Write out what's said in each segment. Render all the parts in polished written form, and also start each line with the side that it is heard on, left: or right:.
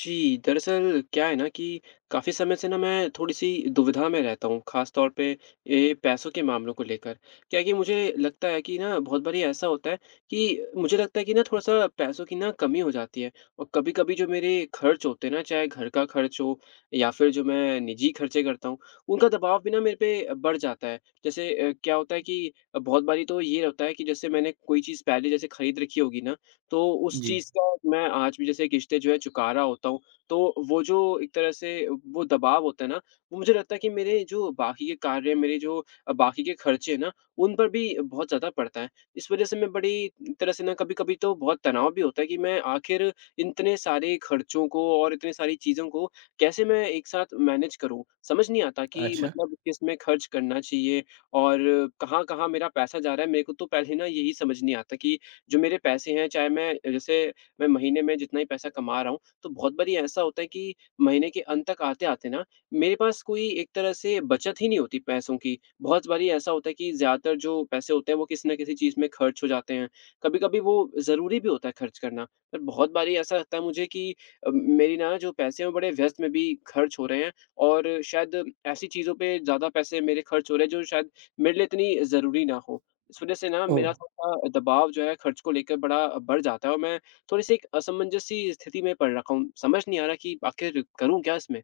left: जी, दरअसल क्या है ना कि काफ़ी समय से ना मैं थोड़ी-सी दुविधा में रहता हूँ, ख़ास तौर पे ये पैसों के मामलों को लेकर। क्या है कि मुझे लगता है कि ना बहुत बारी ऐसा होता है कि मुझे लगता है कि ना थोड़ा-सा पैसों की ना कमी हो जाती है और कभी-कभी जो मेरे खर्च होते हैं ना, चाहे घर का खर्च हो या फिर जो मैं निजी खर्चे करता हूँ, उनका दबाव भी ना मेरे पे बढ़ जाता है। जैसे क्या होता है कि बहुत बारी तो ये होता है कि जैसे मैंने कोई चीज़ पहले जैसे खरीद रखी होगी ना, तो उस
right: जी।
left: चीज़ का मैं आज भी जैसे किश्तें जो है चुका रहा होता हूँ, तो वो जो एक तरह से वो दबाव होता है ना, वो मुझे लगता है कि मेरे जो बाकी के कार्य हैं, मेरे जो बाकी के खर्चे हैं ना, उन पर भी बहुत ज़्यादा पड़ता है। इस वजह से मैं बड़ी एक तरह से ना कभी-कभी तो बहुत तनाव भी होता है कि मैं आखिर इतने सारे खर्चों को और इतनी सारी चीज़ों को कैसे मैं एक साथ मैनेज करूँ? समझ नहीं आता कि
right: अच्छा।
left: मतलब किस में खर्च करना चाहिए और कहाँ-कहाँ मेरा पैसा जा रहा है, मेरे को तो पहले ना यही समझ नहीं आता कि जो मेरे पैसे हैं, चाहे मैं जैसे मैं महीने में जितना ही पैसा कमा रहा हूँ, तो बहुत बारी ऐसा होता है कि महीने के अंत तक आते-आते ना मेरे पास कोई एक तरह से बचत ही नहीं होती पैसों की। बहुत बारी ऐसा होता है कि ज़्यादातर जो पैसे होते हैं वो किसी न किसी चीज़ में खर्च हो जाते हैं। कभी-कभी वो ज़रूरी भी होता है खर्च करना, पर बहुत बारी ऐसा लगता है मुझे कि मेरी ना जो पैसे हैं वो बड़े व्यस्त में भी खर्च हो रहे हैं और शायद ऐसी चीज़ों पे ज़्यादा पैसे मेरे खर्च हो रहे हैं जो शायद मेरे लिए इतनी ज़रूरी ना हो। इस वजह से ना
right: ओह!
left: मेरा थोड़ा दबाव जो है खर्च को लेकर बड़ा बढ़ जाता है और मैं थोड़ी-सी एक असमंजस सी स्थिति में पड़ रखा हूँ। समझ नहीं आ रहा कि आखिर करूँ क्या इसमें?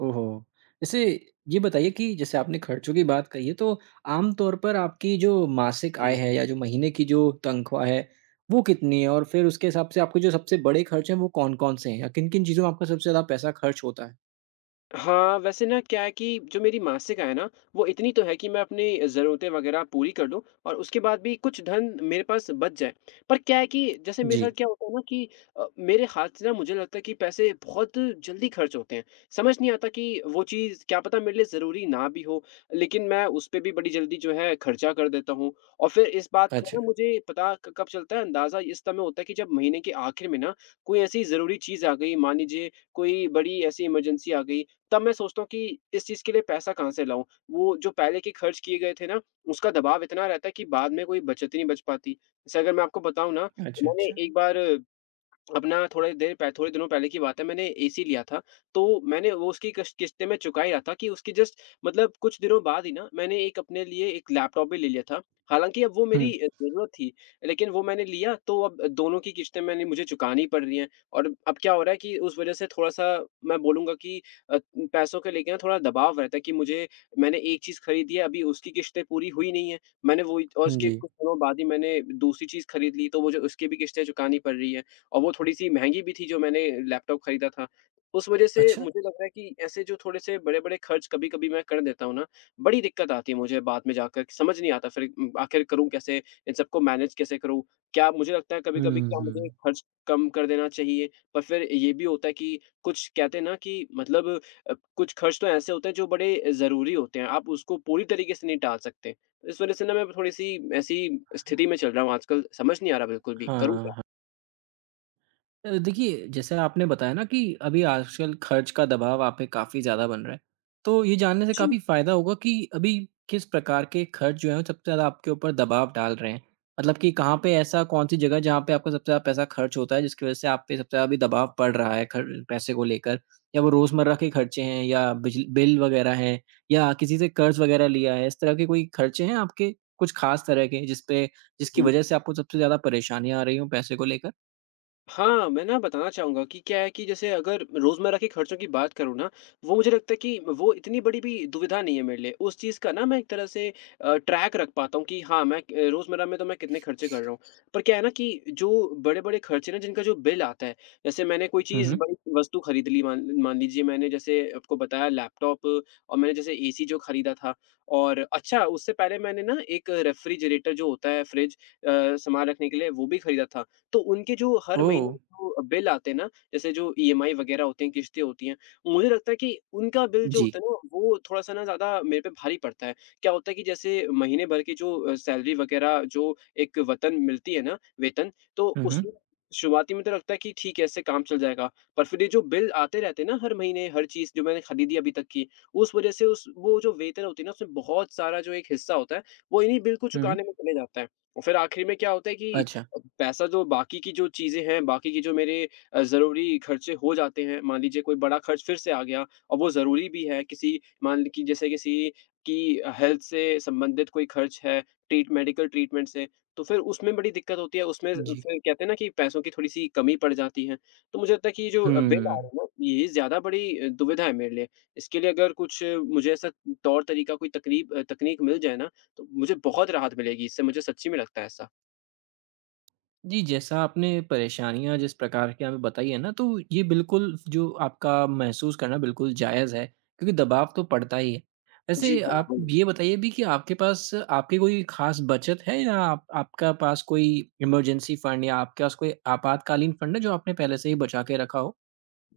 right: ओहो! जैसे ये बताइए कि जैसे आपने खर्चों की बात कही है, तो आम तौर पर आपकी जो मासिक आय है या जो महीने की जो तनख्वाह है, वो कितनी है? और फिर उसके हिसाब से आपके जो सबसे बड़े खर्च हैं, वो कौन-कौन से हैं? या किन-किन चीज़ों में आपका सबसे ज़्यादा पैसा खर्च होता है?
left: हाँ, वैसे ना क्या है कि जो मेरी मासिक आय है ना, वो इतनी तो है कि मैं अपनी ज़रूरतें वग़ैरह पूरी कर लूँ और उसके बाद भी कुछ धन मेरे पास बच जाए। पर क्या है कि जैसे मेरे साथ
right: जी।
left: क्या होता है ना कि मेरे हाथ से ना मुझे लगता है कि पैसे बहुत जल्दी खर्च होते हैं। समझ नहीं आता कि वो चीज़ क्या पता मेरे लिए ज़रूरी ना भी हो, लेकिन मैं उस पे भी बड़ी जल्दी जो है खर्चा कर देता हूँ। और फिर इस बात का
right: अच्छा।
left: ना मुझे पता क कब चलता है, अंदाज़ा इस समय होता है कि जब महीने के आखिर में ना कोई ऐसी ज़रूरी चीज़ आ गई, मान लीजिए कोई बड़ी ऐसी इमरजेंसी आ गई तब मैं सोचता हूँ कि इस चीज़ के लिए पैसा कहाँ से लाऊँ? वो जो पहले के खर्च किए गए थे ना, उसका दबाव इतना रहता है कि बाद में कोई बचत ही नहीं बच पाती। जैसे अगर मैं आपको बताऊँ ना,
right: अच्छा,
left: मैंने
right: अच्छा।
left: एक बार अपना थोड़े देर पह थोड़े दिनों पहले की बात है मैंने एसी लिया था, तो मैंने वो उसकी कश किश्तें में चुका ही रहा था कि उसके जस्ट मतलब कुछ दिनों बाद ही ना मैंने एक अपने लिए एक लैपटॉप भी ले लिया था। हालाँकि अब वो
right: हुँ।
left: मेरी ज़रूरत थी, लेकिन वो मैंने लिया तो अब दोनों की किश्तें मैंने मुझे चुकानी पड़ रही हैं और अब क्या हो रहा है कि उस वज़ह से थोड़ा-सा मैं बोलूँगा कि अ, पैसों को लेके ना थोड़ा दबाव रहता है कि मुझे मैंने एक चीज़ खरीदी है, अभी उसकी किश्तें पूरी हुई नहीं है। मैंने वो ही और उसके
right: जी।
left: कुछ दिनों बाद ही मैंने दूसरी चीज़ खरीद ली, तो मुझे उसकी भी किश्तें चुकानी पड़ रही हैं। और वो थोड़ी-सी महँगी भी थी जो मैंने लैपटॉप खरीदा था। उस वज़ह से
right: अच्छा।
left: मुझे लग रहा है कि ऐसे जो थोड़े-से बड़े-बड़े खर्च कभी-कभी मैं कर देता हूँ ना, बड़ी दिक्कत आती है मुझे बाद में जाकर कि समझ नहीं आता फिर आखिर करूँ कैसे? इन सबको मैनेज कैसे करूँ? क्या मुझे लगता है कभी-कभी
right: हुँ,
left: क्या मुझे
right: हुँ।
left: खर्च कम कर देना चाहिए? पर फिर ये भी होता है कि कुछ कहते हैं ना कि मतलब कुछ खर्च तो ऐसे होते हैं जो बड़े ज़रूरी होते हैं, आप उसको पूरी तरीके से नहीं टाल सकते। इस वज़ह से ना मैं थोड़ी-सी ऐसी स्थिति में चल रहा हूँ आजकल, समझ नहीं आ रहा बिल्कुल भी, करूँ
right: हाँ,
left: क्या?
right: हाँ। देखिए, जैसे आपने बताया ना कि अभी आजकल खर्च का दबाव आप पे काफ़ी ज़्यादा बन रहा है। तो ये जानने से
left: जी।
right: काफ़ी फ़ायदा होगा कि अभी किस प्रकार के खर्च जो हैं वो सबसे ज़्यादा आपके ऊपर दबाव डाल रहे हैं? मतलब कि कहाँ पे ऐसा कौन-सी जगह है जहाँ पे आपका सबसे ज़्यादा पैसा खर्च होता है जिसकी वज़ह से आप पे सबसे ज़्यादा अभी दबाव पड़ रहा है खर पैसे को लेकर? या वो रोज़मर्रा के खर्चे हैं या बिजल बिल वग़ैरह हैं या किसी से कर्ज़ वग़ैरह लिया है? इस तरह के कोई खर्चे हैं आपके कुछ ख़ास तरह के जिस पे जिसकी
left: हुँ।
right: वज़ह से आपको सबसे ज़्यादा परेशानियाँ आ रही हों पैसे को लेकर?
left: हाँ, मैं ना बताना चाहूँगा कि क्या है कि जैसे अगर रोज़मर्रा के खर्चों की बात करूँ ना, वो मुझे लगता है कि वो इतनी बड़ी भी दुविधा नहीं है मेरे लिए। उस चीज़ का ना मैं एक तरह से ट्रैक रख पाता हूँ कि हाँ, मैं क रोज़मर्रा में तो मैं कितने खर्चे कर रहा हूँ। पर क्या है ना कि जो बड़े-बड़े खर्चे ना जिनका जो बिल आता है, जैसे मैंने कोई
right: हुँ,
left: चीज़
right: हुँ।
left: बड़ी वस्तु खरीद ली मान मान लीजिए मैंने जैसे आपको बताया लैपटॉप और मैंने जैसे एसी जो खरीदा था और अच्छा उससे पहले मैंने ना एक रेफ्रिजरेटर जो होता है फ्रिज सामान रखने के लिए वो भी खरीदा था। तो उनके जो हर
right: ओह!
left: महीने जो बिल आते हैं ना, जैसे जो ईएमआई वगैरह होती हैं, किश्तें होती हैं, मुझे लगता है कि उनका बिल जो
right: जी।
left: होता है ना, वो थोड़ा-सा ना ज़्यादा मेरे पे भारी पड़ता है। क्या होता है कि जैसे महीने भर की जो सैलरी वगैरह जो एक वतन मिलती है ना, वेतन, तो
right: हुँ, हुँ।
left: उसमें शुरुआती में तो लगता है कि ठीक है, इससे काम चल जाएगा। पर फिर ये जो बिल आते रहते हैं ना हर महीने, हर चीज़ जो मैंने खरीदी अभी तक की, उस वजह से उस वो जो वेतन होती है ना, उसमें बहुत सारा जो एक हिस्सा होता है, वो इन्हीं बिल को
right: हुँ।
left: चुकाने में चले जाता है। और फिर आखिरी में क्या होता है कि
right: अच्छा,
left: पैसा जो बाकी की जो चीज़ें हैं, बाकी की जो मेरे ज़रूरी खर्चे हो जाते हैं, मान लीजिए कोई बड़ा खर्च फिर से आ गया और वो ज़रूरी भी है, किसी मान कि जैसे किसी की हेल्थ से संबंधित कोई खर्च है, ट्रीट मेडिकल ट्रीटमेंट से, तो फिर उसमें बड़ी दिक्कत होती है, उसमें
right: जी।
left: फिर कहते हैं ना कि पैसों की थोड़ी-सी कमी पड़ जाती है। तो मुझे लगता है कि ये जो बिल आ रहे
right: हुँ।
left: हैं ना, ये ज़्यादा बड़ी दुविधा है मेरे लिए। इसके लिए अगर कुछ मुझे ऐसा तौर-तरीका, कोई तकरीब तकनीक मिल जाए ना, तो मुझे बहुत राहत मिलेगी, इससे मुझे सच्ची में लगता है ऐसा।
right: जी, जैसा आपने परेशानियाँ जिस प्रकार की हमें बताई है ना, तो ये बिल्कुल जो आपका महसूस करना बिल्कुल जायज़ है, क्योंकि दबाव तो पड़ता ही है।
left: जी,
right: वैसे आप
left: हाँ।
right: ये बताइए भी कि आपके पास आपकी कोई ख़ास बचत है या आप आपका पास कोई इमरजेंसी फ़ंड या आपके पास कोई आपातकालीन फ़ंड है, जो आपने पहले से ही बचा के रखा हो?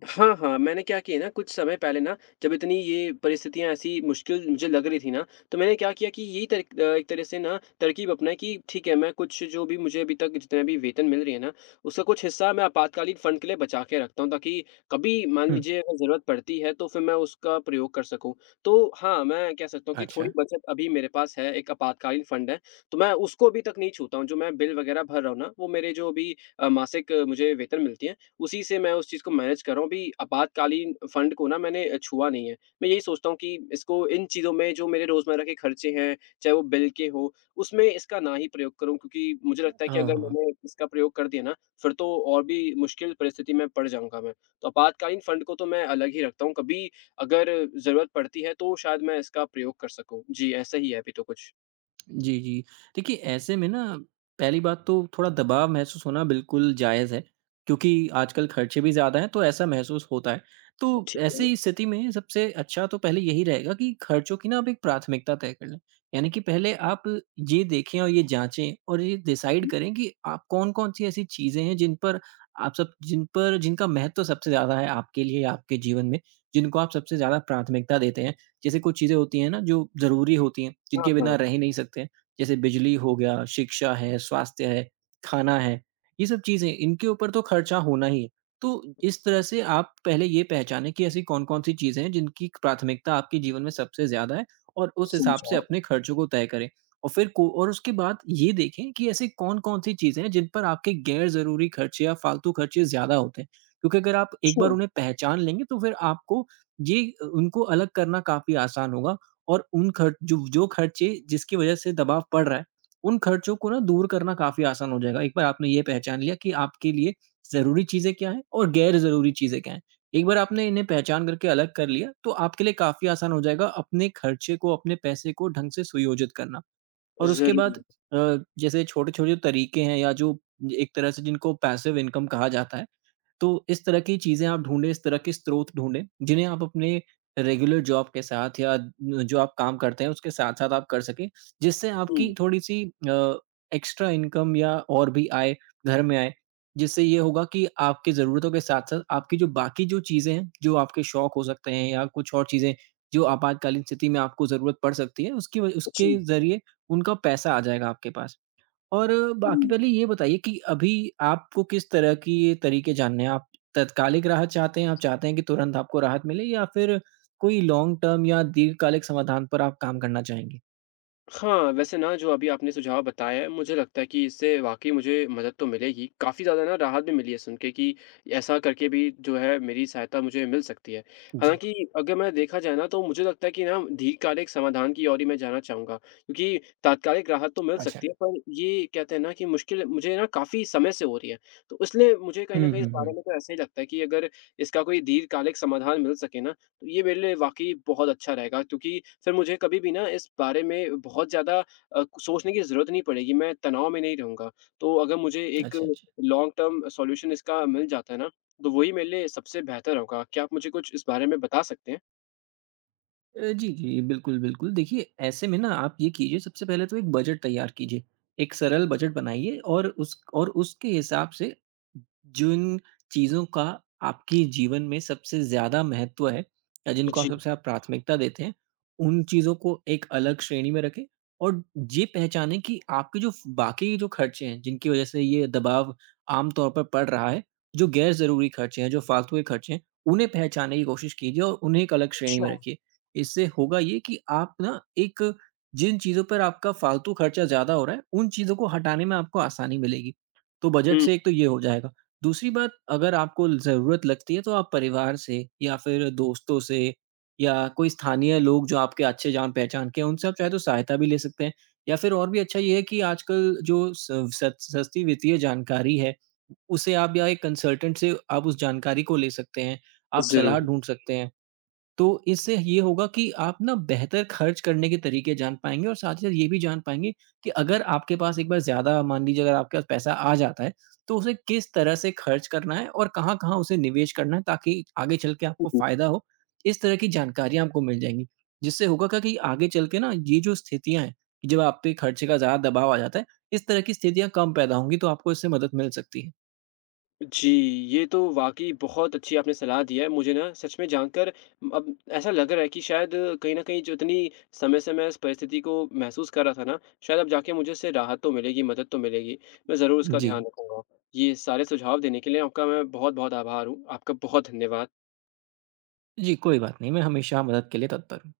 left: हाँ, हाँ, मैंने क्या किया ना कुछ समय पहले ना जब इतनी ये परिस्थितियाँ ऐसी मुश्किल मुझे लग रही थी ना, तो मैंने क्या किया कि एक तरह से ना तरकीब अपनाई कि ठीक है, मैं कुछ जो भी मुझे अभी तक जितना भी वेतन मिल रही है ना, उसका कुछ हिस्सा मैं आपातकालीन फ़ंड के लिए बचा के रखता हूँ ताकि कभी मान
right: हुँ,
left: लीजिए अगर ज़रूरत पड़ती है तो फिर मैं उसका प्रयोग कर सकूँ। तो हाँ, मैं कह सकता हूँ कि थोड़ी
right: अच्छा।
left: बचत अभी मेरे पास है, एक आपातकालीन फ़ंड है, तो मैं उसको अभी तक नहीं छूता हूँ, जो मैं बिल वग़ैरह भर रहा हूँ ना, वो मेरे जो अभी मासिक मुझे वेतन मिलती है, उसी से मैं उस चीज़ को मैनेज कर रहा हूँ। अभी आपातकालीन फंड को ना मैंने छुआ नहीं है। मैं यही सोचता हूँ कि इसको इन चीज़ों में जो मेरे रोज़मर्रा के खर्चे हैं, चाहे वो बिल के हों, उसमें इसका ना ही प्रयोग करूँ क्योंकि मुझे लगता है कि अगर
right: ओह!
left: मैंने इसका प्रयोग कर दिया ना, फिर तो और भी मुश्किल परिस्थिति में पड़ जाऊँगा मैं। तो आपातकालीन फंड को तो मैं अलग ही रखता हूँ, कभी अगर ज़रूरत पड़ती है तो शायद मैं इसका प्रयोग कर सकूँ। जी, ऐसा ही है अभी तो कुछ।
right: जी, जी। देखिए, ऐसे में ना पहली बात तो थोड़ा दबाव महसूस होना बिल्कुल जायज़ है, क्योंकि आजकल खर्चे भी ज़्यादा हैं, तो ऐसा महसूस होता है। तो
left: ठीक है।
right: ऐसी स्थिति में सबसे अच्छा तो पहले यही रहेगा कि खर्चों की ना आप एक प्राथमिकता तय कर लें। यानी कि पहले आप ये देखें और ये जाँचें और ये डिसाइड
left: हुँ।
right: करें कि आप कौन-कौन सी ऐसी चीज़ें हैं जिन पर आप सब जिन पर जिनका महत्व सबसे ज़्यादा है आपके लिए, आपके जीवन में, जिनको आप सबसे ज़्यादा प्राथमिकता देते हैं। जैसे कुछ चीज़ें होती हैं ना जो ज़रूरी होती हैं,
left: हाँ,
right: जिनके
left: हाँ।
right: बिना रह ही नहीं सकते, जैसे बिजली हो गया, शिक्षा है, स्वास्थ्य है, खाना है, ये सब चीज़ें इनके ऊपर तो खर्चा होना ही है। तो इस तरह से आप पहले ये पहचानें कि ऐसी कौन-कौन सी चीज़ें हैं जिनकी प्राथमिकता आपके जीवन में सबसे ज़्यादा है और उस हिसाब से
left: समझा।
right: अपने खर्चों को तय करें। और फिर को और उसके बाद ये देखें कि ऐसी कौन-कौन सी चीज़ें हैं जिन पर आपके गैर ज़रूरी खर्चे या फालतू खर्चे ज़्यादा होते हैं। क्योंकि अगर आप एक
left: अच्छा।
right: बार उन्हें पहचान लेंगे तो फिर आपको उनको अलग करना काफ़ी आसान होगा और उन खर्च जो जो खर्चे जिसकी वजह से दबाव पड़ रहा है, उन खर्चों को ना दूर करना काफ़ी आसान हो जाएगा। एक बार आपने ये पहचान लिया कि आपके लिए ज़रूरी चीज़ें क्या हैं और गैर ज़रूरी चीज़ें क्या हैं। एक बार आपने इन्हें पहचान करके अलग कर लिया, तो आपके लिए काफ़ी आसान हो जाएगा अपने खर्चे को, अपने पैसे को ढंग से सुयोजित करना। और उसके बाद
left: ज़रूर।
right: अ, जैसे छोटे-छोटे तरीके हैं या जो एक तरह से जिनको पैसिव इनकम कहा जाता है, तो इस तरह की चीज़ें आप ढूँढें, इस तरह के स्रोत ढूँढें, जिन्हें आप अपने रेगुलर जॉब के साथ या जो आप काम करते हैं, उसके साथ-साथ आप कर सकें, जिससे
left: हुँ।
right: आपकी थोड़ी-सी अ, एक्स्ट्रा इनकम या और भी आय घर में आए। जिससे ये होगा कि आपकी ज़रूरतों के साथ-साथ आपकी जो बाकी जो चीज़ें हैं, जो आपके शौक हो सकते हैं या कुछ और चीज़ें जो आपातकालीन स्थिति में आपको ज़रूरत पड़ सकती है, उसकी व
left: जी।
right: उसके ज़रिए उनका पैसा आ जाएगा आपके पास। और बाकी पहले
left: हुँ।
right: ये बताइए कि अभी आपको किस तरह की तरीके जानने हैं? आप तत्कालिक राहत चाहते हैं? आप चाहते हैं कि तुरंत आपको राहत मिले या फिर कोई लॉन्ग टर्म या दीर्घकालिक समाधान पर आप काम करना चाहेंगे?
left: हाँ, वैसे ना जो अभी आपने सुझाव बताया है, मुझे लगता है कि इससे वाक़ई मुझे मदद तो मिलेगी। काफ़ी ज़्यादा ना राहत भी मिली है सुन के कि ऐसा करके भी जो है मेरी सहायता मुझे मिल सकती है।
right: जी।
left: हालाँकि अगर मैं देखा जाए ना तो मुझे लगता है कि ना दीर्घकालिक समाधान की ओर ही मैं जाना चाहूँगा क्योंकि तात्कालिक राहत तो मिल
right: अच्छा।
left: सकती है पर ये कहते हैं ना कि मुश्किल मुझे ना काफ़ी समय से हो रही है। तो इसलिए मुझे कहीं न
right: हुँ,
left: कहीं इस
right: हुँ,
left: बारे
right: हुँ।
left: में तो ऐसा ही लगता है कि अगर इसका कोई दीर्घकालिक समाधान मिल सके ना तो ये मेरे लिए वाक़ई बहुत अच्छा रहेगा क्योंकि फिर मुझे कभी भी ना इस बारे में बहुत ज़्यादा सोचने की ज़रूरत नहीं पड़ेगी, मैं तनाव में नहीं रहूँगा। तो अगर मुझे एक
right: अच्छा, अच्छा।
left: लॉन्ग टर्म सॉल्यूशन इसका मिल जाता है ना, तो वही मेरे लिए सबसे बेहतर होगा। क्या आप मुझे कुछ इस बारे में बता सकते हैं?
right: जी, जी। बिल्कुल, बिल्कुल। देखिए, ऐसे में ना आप ये कीजिए, सबसे पहले तो एक बजट तैयार कीजिए। एक सरल बजट बनाइए और उस और उसके हिसाब से जिन चीज़ों का आपके जीवन में सबसे ज़्यादा महत्व है या जिनको आप
left: जी,
right: सबसे आप प्राथमिकता देते हैं, उन चीज़ों को एक अलग श्रेणी में रखें और ये पहचानें कि आपके जो बाकी जो खर्चे हैं, जिनकी वज़ह से ये दबाव आम तौर पर पड़ रहा है, जो गैर ज़रूरी खर्चे हैं, जो फ़ालतू के खर्चे हैं, उन्हें पहचानने की कोशिश कीजिए और उन्हें एक अलग श्रेणी
left: अच्छा।
right: में रखिए। इससे होगा ये कि आप ना एक जिन चीज़ों पर आपका फालतू खर्चा ज़्यादा हो रहा है, उन चीज़ों को हटाने में आपको आसानी मिलेगी। तो बजट
left: हुँ,
right: से एक तो ये हो जाएगा। दूसरी बात, अगर आपको ज़रूरत लगती है तो आप परिवार से या फिर दोस्तों से या कोई स्थानीय लोग जो आपके अच्छे जान-पहचान के हैं, उनसे आप चाहे तो सहायता भी ले सकते हैं। या फिर और भी अच्छा ये है कि आजकल जो स सत सस्ती वित्तीय जानकारी है, उसे आप या एक कंसल्टेंट से आप उस जानकारी को ले सकते हैं, आप सलाह
left: ज़रूर।
right: ढूँढ सकते हैं। तो इससे ये होगा कि आप ना बेहतर खर्च करने के तरीके जान पाएँगे और साथ ही साथ ये भी जान पाएँगे कि अगर आपके पास एक बार ज़्यादा मान लीजिए अगर आपके पास पैसा आ जाता है, तो उसे किस तरह से खर्च करना है और कहाँ-कहाँ उसे निवेश करना है ताकि आगे चल के आपको फ़ायदा हो। इस तरह की जानकारियाँ आपको मिल जाएँगी, जिससे होगा क्या कि आगे चल के ना ये जो स्थितियाँ हैं, कि जब आप पे खर्चे का ज़्यादा दबाव आ जाता है, इस तरह की स्थितियाँ कम पैदा होंगी, तो आपको इससे मदद मिल सकती है।
left: जी, ये तो वाक़ई बहुत अच्छी आपने सलाह दी है। मुझे ना सच में जानकर अब ऐसा लग रहा है कि शायद कहीं न कहीं जो इतनी समय से मैं इस परिस्थिति को महसूस कर रहा था ना, शायद अब जाके मुझे इससे राहत तो मिलेगी, मदद तो मिलेगी। मैं ज़रूर इसका
right: जी।
left: ध्यान रखूँगा। ये सारे सुझाव देने के लिए आपका मैं बहुत-बहुत आभार हूँ। आपका बहुत धन्यवाद।
right: जी, कोई बात नहीं, मैं हमेशा मदद के लिए तत्पर हूँ।